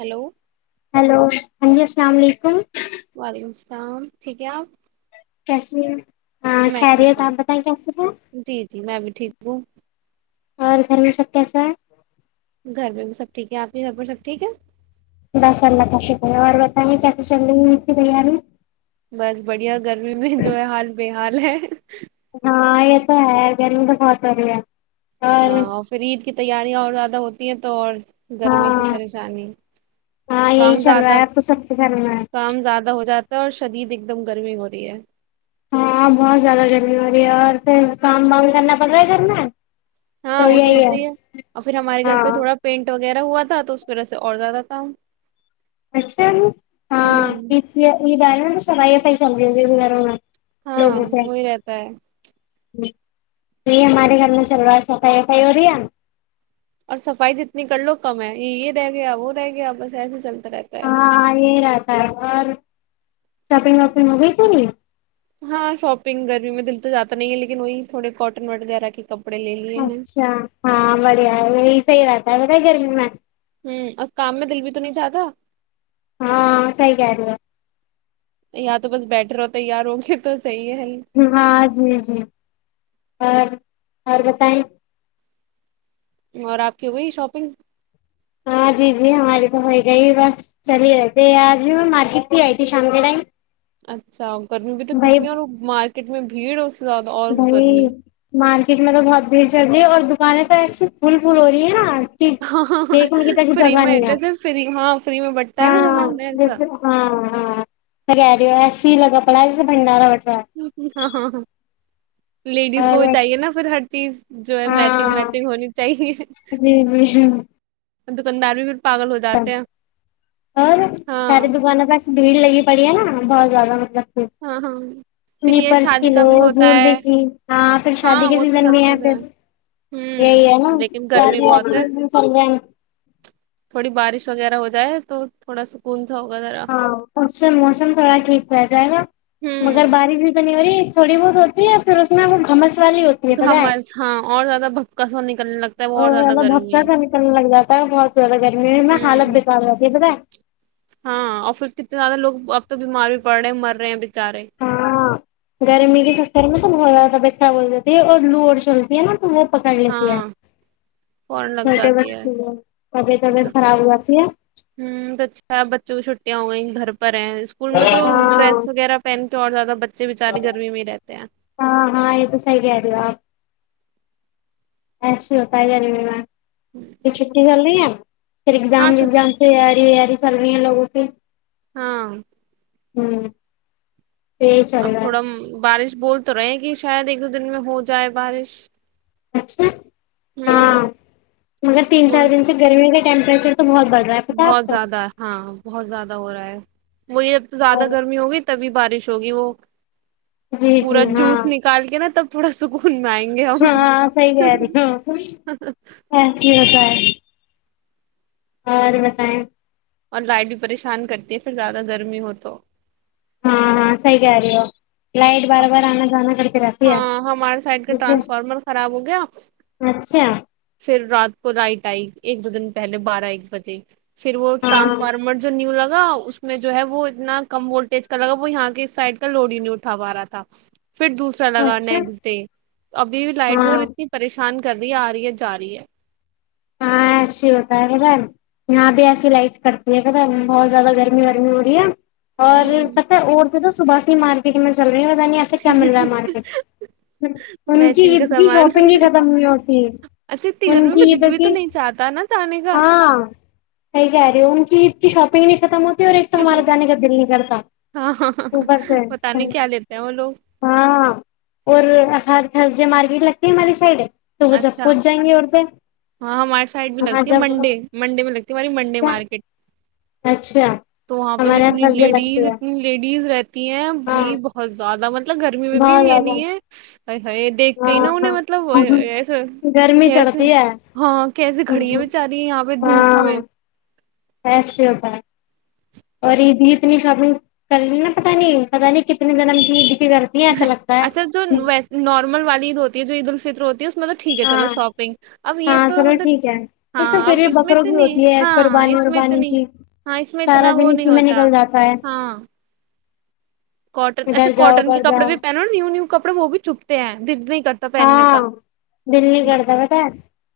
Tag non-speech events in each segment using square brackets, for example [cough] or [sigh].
Hello hello [unintelligible] [unintelligible] شام ٹھیک ہے آپ کیسیے ہیں ہاں میں ٹھیک کہریی ہوں آپ بتائیں کیسے ہیں جی جی میں بھی ٹھیک وہ اور گھر میں سب کیسا گھر پہ بھی سب ٹھیک ہے آپ کے گھر پہ سب ٹھیک ہے بس اللہ کا شکر ہے اور بتائیے کیسے چل رہی ہے اس کی تیاری بس بڑھیا گرمی میں جو ہے حال بے حال ہے ہاں یہ تو ہے گرمی تو بہت ہو رہی ہے ہاں اور پھر عید کی تیاریاں اور زیادہ ہوتی ہیں تو اور گرمی سے ہاں پریشانی ہاں یہی کام چل رہا زیادہ ہے آپ کو سب کے گھر میں کام زیادہ ہو جاتا اور شدید ایک دم گرمی ہو رہی ہے ہاں بہت زیادہ گرمی ہو رہی ہے اور پھر کام وگ کرنا پڑ رہا ہے گھر میں ہاں وہ تو ہوتے ہی ہے اور پھر ہمارے گھر ہاں پہ تھوڑا پینٹ وہ وغیرہ ہوا تھا تو اس ویرح سے اور زیادہ تھا اچھا ہاںائے س یہ پائی سمیر ہاں لوگوں سے وہی رہتا ہے ج یہی ہمارے گھر میں چل رہا ہے صفائی وفائی ہو رہی ہے اور صفائی جتنی کر لو کم ہے یہ یہ رہ گیا وہ رہ گیا بس ایسے چلتا رہتا ہے ہاں یہ رہتا ہے اور شاپنگ واپگ ہوگئی تھ نی ہاں شاپنگ گرمی میں دل تو جاتا نہیں ہے لیکن وہی تھوڑے کاٹن وغیرہ کے کپڑے لے لیے ہیں اچھا ہاں بڑھیا ہے یہی صحی بات بیر گرمی میں ہوں اور کام میں دل بھی تو نہیں جاہا ہاں سحی کہ رہ ہے یاار تو بس بیٹر ہو تیار ہ گے تو صحیح ہے ہاں جی جی اور اوررگرتائ اور آپ کی ہو گئی شاپنگ ہاں جی جی ہماری تو ہو گئی بس چل ہی رہےتے آج بھی میں مارکیٹ سے آئی تھی شام کے ٹائم اچھا گرمی بھی تو بھائی کتنی اور مارچ کتنی بھیڑ اس سے زیادہ اور بھائی گرمی مارکیٹ میں تو بہت بھیڑ چڑ رہی ہے اور ہمانے پ ایسسی پھول پھول ہو رہی ہے نا کہ ہاں دیکھنے کی تک فری جگہ نہیں ہے میںیسے ف ہاں فری میں بٹتا ہے ن ہاں سمان نہیں ایسا جیسے ہاں ہاں س ای س ہی لگا پنا جس سے بنڈاراتا ہ ہ ہاں ہاں ہاں ہے لیڈیز کو بھی اور چاہیے نا پھر ہر چیز جو ہے میچنگ ہاں میچنگ ہونی چاہیے جی جی اکن میں بھیھر پاگل ہو جاتے ہیں اور ہاں ساریے دکان کاس بھیڑ لگی پڑی ہے نا بہت زیادہ مطلب ہاں ہاں پھر یہ سلیپرس کی شادی کا لو بھی ہوتا جری ہے کی ہاں پھر شادی ہاں کے وہ تو سیزن سب میں ہے چیزیں ہیں۔ پھر یہی ہے نا ہوں لیکن گرمی بہت ہے چل جائ تھوڑی بارش وغیرہ ہو جائے تو تھوڑا سکون سا ہوگا ذرا ہاں موسم موسم تھوڑا ٹھیک رہ جائے گا مگر ہوں بارش بھی یی تھوڑی بہت ہوتی ہے اور پھر اس میں وہ گھمس والی ہوتی ہے پتہ ہے گھمس ہاں اور زیادہ بھپکسا نکلنے لگتا ہے وہ زیادہ اور بھتہ گرمی سا نکلنے لگ جا ہے بہت زیادہ گرمی میں میں حالت ہوں بکار جاتی ہے [unintelligible] ہاں اور پھر کتنے زیادہ لوگ اب تو بیمار بھی پڑ رہے ہیں مر رہے ہیں بےچارے ہاں گرمی کی سکتےر ت میں تو بہت کا بیھا بول [unintelligible] دی تھ اور لوڑ چلتی ہے نا تو وہ پکڑ لیتی ہے ہاں فورن لگ چھوٹے جاتی ہے بچے ہیں طبیعت ہ وبیعت خراب ہو جاتی ہے تو اچھا ہے بچوں کی چھٹیاں ہو گئی ہیں گھر پے ہیں اسکول میں تو ہاں ڈریس وغیرہ پہنتے اور زیادہ بچے بےچے گرمی میں ہی رہتے [unintelligible] ہاں ہاں یہ تو صحیح کہ رہی ہو آپ ایس ہوتا ہے گری میں پھر چھٹی چل رہی ہے پھر ایگزام ہاں چھٹ وگزام سے یہ اری سرنییا لگوں تو ہاں ہوں یہی چل اب رہا تھوڑا ہے بارش بول تو رہے ہیں کہ شاید ایک دو دن میں ہو جائے بارش اچھا ہوں ہاں مگر تین چار بول دن سے گرمی گ ٹمپریچر بہت زیادہ ہاں بہت زیادہ ہو رہا ہے وہی اب تو زیادہ اور گرمی ہوگی تبھی بارش شوگی وہ جی جی پورا ہاں جوس نکال کے نا تب [inaudible] گے ہم ہاں صحی کہہ رہی ہاں ایس ہوتا ہے اور بتائیں اور لائٹ بھی پریشان کرتی ہے پھر زیادہ گرمی ہو تو ہاں ہاں صحیح کہہ رہی ہو لائٹ باربار آنا جانا پڑتا ہاں ہمارے سائڈ کا ٹرانسفارمر خراب ہو گیا اچھا پھر رات کو رائٹ آئے گی ایک بجن پہلے بارہ ایک بجے پھر وہ ہاں ٹرانسفارمر جو نیو لگا اس میں جو ہے وہ اتنا کم وولٹیج کا لگا وہ یہاں کے سائڈ کا لوڑی نہیں اٹھا پا رہا تھا پھر دوسر لگا اچھا نسٹ ڈے ابھی لائٹ ج ہاں اتنی پریشان کرنی آ رہی ہے جا رہی ہے ہاں ایسے ہوتا ہے کہا یہاں بھی ایسی لائٹ کرتی ہے کہا بہت زیادہ گرمی رمی ہو رہی ہے اور ہوں پتہ ہے تو صبح ہی مارکٹ میں چل رہیوں کیا مل رہا ہے مارکیٹ ان کی میچنگ کا عید کی سامان شاپنگ ہی ختم ہوئی ہوتی ہے اچھا اتنی ان گرمی میں کی دل بھی ع تو نہیں چاہتا نا جانے کا ہاں س کہ رہے ان کی شاپنگ کی ختمات ایک تو ہمارا جانے کا دل نہیں کرتا ہاں صبح سے پتا نہیں کیا لیتے ہیں وہ لوگ ہاں اور ہ ج مارکیٹ لگتے ہے می سائڈ ہے تو وہ جب اچھا پہنچ جائیں گی اور پ ہاں ہماریے سائڈ بھی لگتی ہے منڈے منڈے میں لگتی ہماری منڈے اچھا مارکیٹ اچھا تو وہاں پہ بھی ہمارے یہاں اتنی تھرسڈے لیڈیز لگتی ہے اتنی لیڈیز رہتی ہیں ہاں بھائی بہت زیادہ مط مطلب گرمی میں بھی بہت یہ زیادہ نہیں ہے یہ دیکھ کے ہی نا ہاں انہیں مطلب ہاں ایسا گرمی کیسے چڑھتی ہے ہاں کیسیے کھڑیا بیچاری یہاں پہ دھوپ ہاں میں ایسے ہوتا اور یہید اتنی شاپنگ کر رہی ہے نا پتا نہیں پتا نہیں کتنی لگ اچھا جو وی نارمل والی عید ہوتی ہے جو عید الفطر ہوتی ہے مطلب ٹھیک ہے چلو ہاں شاپنگ اب یہ ہاں تو چلو مطلب ٹھیک ہے یہ تو ہاں پھر بھی اب اس میں بکروں کی اتنی ہوتی ہے ہاں قربانی اس میں وربانی اتنی کی ہاں اس میں سارا اتنا وہ دن نہیں اسی میں ہوتا نکل جاتا ہے ہاں کوٹن ایسے ادھر جاؤ کاٹن کے ادھر کپڑے جاؤ بھی پہنو نا نیو نیو کپڑے وہ بھی چھپتے ہیں دد نہیں کرتے پہننے ہاں کا دل نہیں کرتا پتا ہے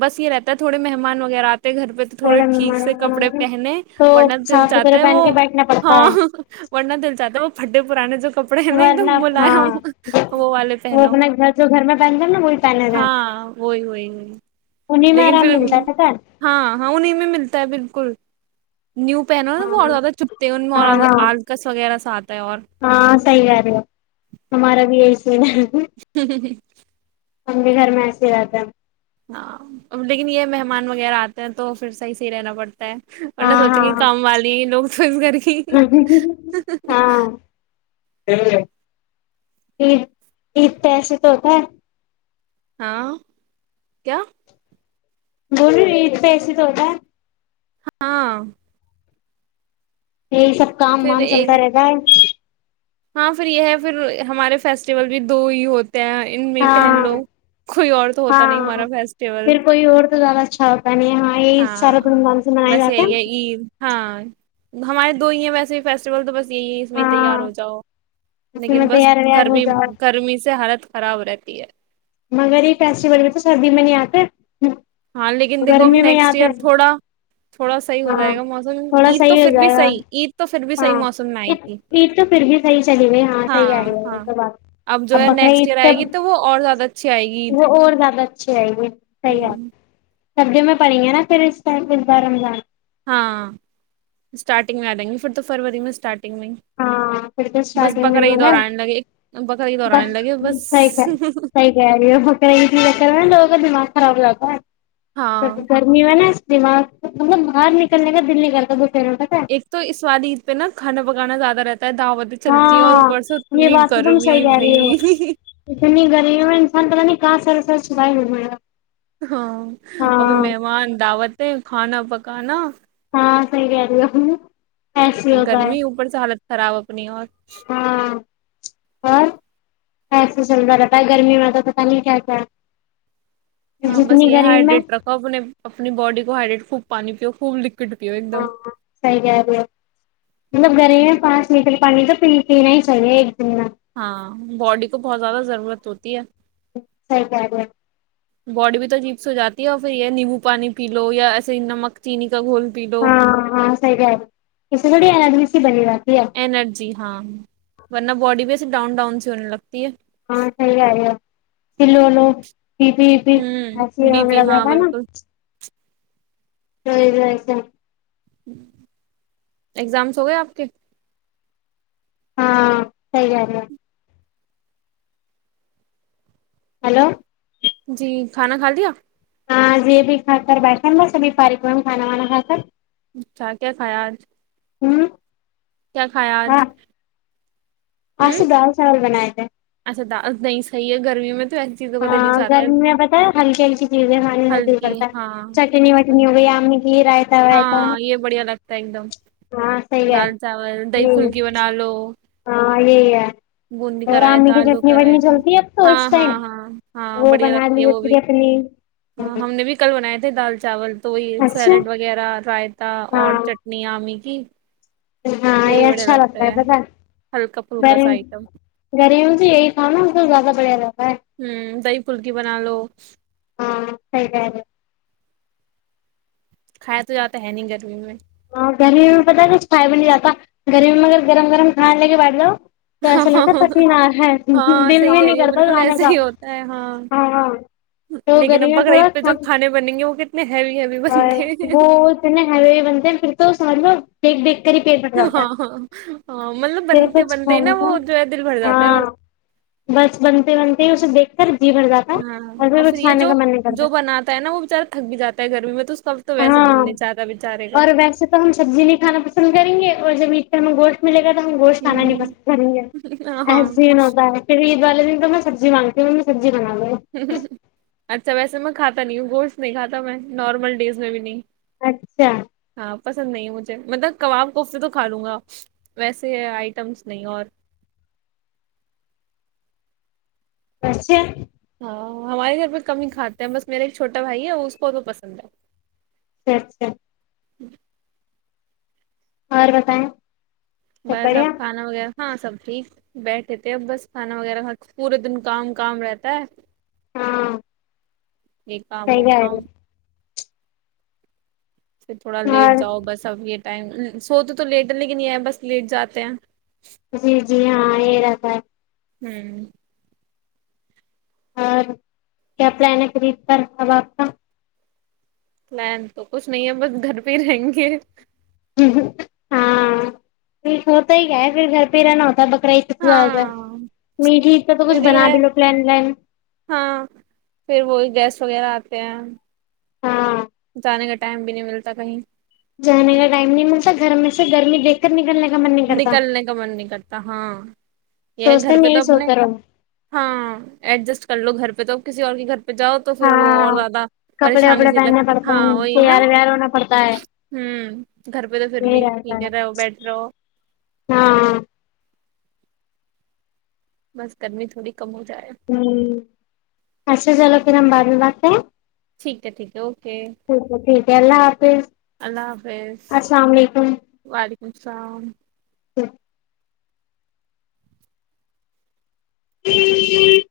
بس یہ رہتا ہے تھوڑے مہمان وغیرہ گھر پہ تو تھوڑے تھوڑا ٹھیک مہمان سے ومان کپڑے آ گئے پہنے تو ورنہ دل صاف چاہتا ستھرے ہے پہن وہ کے بیٹھنا پڑتا ہے ہاں ورنہ دل چاہتا ہے وہ جو کپڑے ہیں نا ایک دم ورنہ ہاں ملائم وہ والے پہنو اپنا گھر جو گھر میں پہنتے ہیں نا وہی پہنے تھے ہاں وہی وہی انہیں میں لیکن آرام پھر ملتا ہے پتا ہے ہاں ہاں انہیں میں ملتا ہے بالکل نیو پہنو نا بہت ہاں زیادہ چپتے ہیں ان میں ہاں اور ہاں آلکس وغیرہ سا آتا ہے اور ہاں صحیح کہہ رہے ہو ہمارا بھی یہی ہ ہ ہ امی گھر میں ایسے ہی رہتے ہیں ہاں لیکن یہ مہمان وغیرہ آتے ہیں تو پھر صحیح سےح ہی رہنا پڑتا ہے ان نے سوچیں گی ہاں کام والی لوگ توز کر گی ہاں ہاں عید عید تو ایسے تو ہوتا ہے ہاں کیا گول ا پہ ایسے تو ہوتا ہے ہاں یہی سب کام پھر وام ایک چلتا رہتا ہے ہاں پھر یہ ہے پھر ہمارے فیسٹیول بھی دو ہی ہوتے ان میں پہن ہاں لو کوئی اور تو ہوتا نہیں ہمارا فیسٹیول زا چھاپ ہاں یہ سارا د ہاں لان سے مناائی بس جات ہے یہی عید ہاں ہمارے دو ہی ہیں ویسے بھی فیسٹیول تو بس یہ اس میں ہاں تیار ہو جاؤ اس لیکن میں بس تیار ویار ہو گرمی جاؤ گرمی سے حالت خراب رہتی ہے مگر یہ فیسٹیول میں تو سردی میں نہیں آ کر ہاں لیکن دیکھو اب نیکسٹ ایئر ہیں۔ تھوڑا تھوڑا صحیح ہو ہاں جائے گا موسم تھوڑا عید تو صحیح ہو پھر بھی جائے گا صحی عید تو پھر بھی صحیح ہاں موسم میں آئی تھی عید تو پھر بھی صحیح چلی گئی ہاں صحیح آ رہی ہے ہاں یہ تو بات اب جو ہے بقرا نیکسٹ عید ایئر آئے تب گی تو وہ اور زیادہ اچھی آئے گی عید۔ وہ اور زیادہ اچھے رہئے گی صحیح ہوں سبھیی میں پڑیں گے نا پھر اس ٹائم بار رمضان ہاں اسٹارٹنگ میں آ جائیں گی پھر تو فروری میںٹارٹ ہاں پھر تو اسٹارٹگ میں عید نا اور آنے لگے بقر عید اور ب آنے لگے بس سی سیا لوگ دماغ خراب لگا ہے ہاں تو فرمی و نا دمار باہر نکلنے کا دل نکل ب ایک تو اسوال عید پہ نا کھانا پکانا زیادہ رہتا ہے دعوتیں چلتی ہیں اور ہاں اوپر سے یہ اتنی بات تو تم صحیح گرمی رہ رہی ہو بھائی اتنی گرمیوں میں انسان پ نہیں کہاں سرا سر سنائی ہو ما ہاں ابھی مہمان دعوتیں کھانا پک کانا ہاں سی ال ال یہ گرمی اوپر سے حالت خراب اپنی اور ایسا چلتا رہتا گرمی میں تو پتا نہیں کیس ہاں بس یہ ہائڈریٹ رکھو اپ نے اپنی باڈی کو ہائڈریٹ خوب پانی پیو پول ہاں سری رہ گر میں پانچ لییٹر پانی تو پی پینا ہی چاہیے دن میں ہاں باڈی کو بہت زیادہ ضرور ضورت ہوتی ہے سرک باڈی بھی تو چپس ہواتی ہے اور پھر یہ نیمبو پانیی لو یا ایے ہی نمک چینی کا گھول پی لو ہاں ہاں سیس گڑ بنی بات ارجی ہاں ورنہ باڈی بی ڈؤن ڈان سے لگ ہاں صحی آال ہے سلوولو پی پ پسی ہوں بی پی وا ہاں بپا نا بالکل س جس اگزامس ہو گئے آپ کے ہاں سی گ رہ ہے ہلو جی کھانا کھا لیا ہاں یہ بھی کھا کر بیٹھاا سبھی پاریکم کھانا وانا کھا کر اچھا کیا خیال ہوں کیا کھایا آج؟ ہوں آسے دال چاول بنائے تھے اچھا دس نہیں صحیح ہے گرمی میں تو ایسی چیزوں کو دل ہی ہاں چاہتا ہے گرمی میں پت ہے ہلکی ہلکی چیزیں کھانے میں دل ہلکی کرتا ہے ہاں چٹنی وٹنی ہو گئی کی رائتا وائتا ہاں یہ بڑھیا لگتا ہے ایک دم ہاں صحیح ہے دال چاول دہی یہی پھلکی بنا لو ہاں یہی ہے بوندی اور کرایا آمی تھا کی آلو چٹنی کرایا وٹنی تھا چلتی ہے اب تو ہاں اس ٹائم ہاں ہاں ہاں وہ بڑھیا بنا لگتی ہے لی وہ بھی پھر اپنی ہاں ہم نے بھی کل بنائے تھے دال چاول ول تو یہ سر اچھا وغیرہ رائتا اور ہاں چٹن آام اسکی ہاں یہ اچھا لگتا ہے پتا ہلکا پھلکا سا گ آئٹم گرموں تو یہی تھا نا زیادہ بڑھیا لگتا ہوں دہی پلکی بنا لو ہاں صحیح کہہ رہے کھایا تو جاتا ہے نہیں گرمی میں ہاں گرمی میں پتاہ کچھ کھائے بھی نہیں جاتا گرمی میں اگر گرم گرم کھانے لے کے بد لو تو ایسا لگتا تکین ہے ہاں دل صحیح بھی کہہ نہیں رہی ہو کرتا بالکل گانے ایسے کا ہی ہوتا ہے ہاں ہاں تو لیکن اب گری میں تھڑا بقرعید پہ جو کھانے بنیں گے وہ کتنے ہیوی ہیوی اور بنتے ہیں وہ بنتے تو سانوا دیکھ دیکھ پیڑ پ جاتتا ہاں ہاں ہاں مطلب پھر بنتے کچھ ک بنتے ہی نا وہ جو ہے دل بھر تھا جاتا ہے ہاں بس بس بنتے بنتے ہی اسب دیکھتے ہاں اور پھر یہ جو من نہیں جو کرتا بناتا ہے نا وہ بچارہ تھک بھی جا ہے گرمی میں تو کا تو ویسے دل ہاں نہیں چاہتا بےچارے کا اور ویسے تو ہم سبزی نہیں کھانا پسند کریں گے اور جب میں گوش ملے گا ہم گوشت کھانا نہیں ہوں پسند کریں گے ہاں ایحسین ہوتا ہے پھر یہید وال دن تو میں سبزی مانگ ہوں میں سب اچھا ویسے میں کھاتا نہیں ہوں گوشت نہیں کھا تھا میں نارمل ڈیز میں بھی نہیں اچھا ہاں پسند نہیں مجھے مطلب کباب کوفتے تو کھا لوں گا ویسے ہے آئٹمس نہیں اور اھے ہمارے گھر پہ کم ہی کھاتے ہیں بس میرا ایک چھوٹا بھائی ہے اس کو پسند ہے اچھا اچھا جی اور بتائیں سب بس اب بڑھیا کھانا وغیرہ ہاں سب ٹھیک بیٹھے تھے اب بس کھانا وغیرہ پورے دن کام کام رہتا ہے ہاں یہ کام وہ صحیح ہے کام پھر تھوڑا لیٹ اور جاؤ بس اب ٹم سو تو تو لیٹ ہے لیکن یہ ہے بس لیٹ جاتے ہیں جی جی ہاں یہ رہتا ہے ہوں اور کیا پرائن خرید کر اب آپ کا لین تو کچھ نہیں ہے بس گھر پہ ہی رہیں گے ہاں ہوتا ہی گیا ہے پھر گھر پہ ہی رہنا ہوتا بکرا عید سے زیادہ ہاں میٹھی عید کا تو یہ کچھ بھی بنا ہے لو پلان ولان ہاں پھر وہی گیس وغیرہ آتی ا ہاں ے کا ٹائم بھی نہیں ملتا کہیں جانے کا ٹائم نہیں ملتا گھر میں سے گرمی دیک کر نکل لگ نکلنے کا من نہیں کرتا ہاں یہ گھر سوچتے پہ میں تو یہی اپنے سوتا رہو ہاں ایڈجسٹ کر لو گھر پہ مطلب کسی اور کی گھر پہ جاؤ تو پھر وہ اور ہاں زیادہ کپڑے پریشانی وپڑے سے پہننے لگتے پڑتے ہیں ہاں وہی نا تیار ویار ہونا پڑتا ہے ہ گھر پہ تو پھر یہی بھی رہتا ٹھیک ہے رہ بیٹھ رہ ہو ہاں بس گرمی تھوڑی کم ہو جائے ہ اچھا چلو پھر ہم بعد میں بات ہیں ٹھیک ہے ٹھیک ہے اوکے ٹھیک ہے اللہ حافظ اللہ حافظ السلام علیکم وعلیکم السلام تو ج ج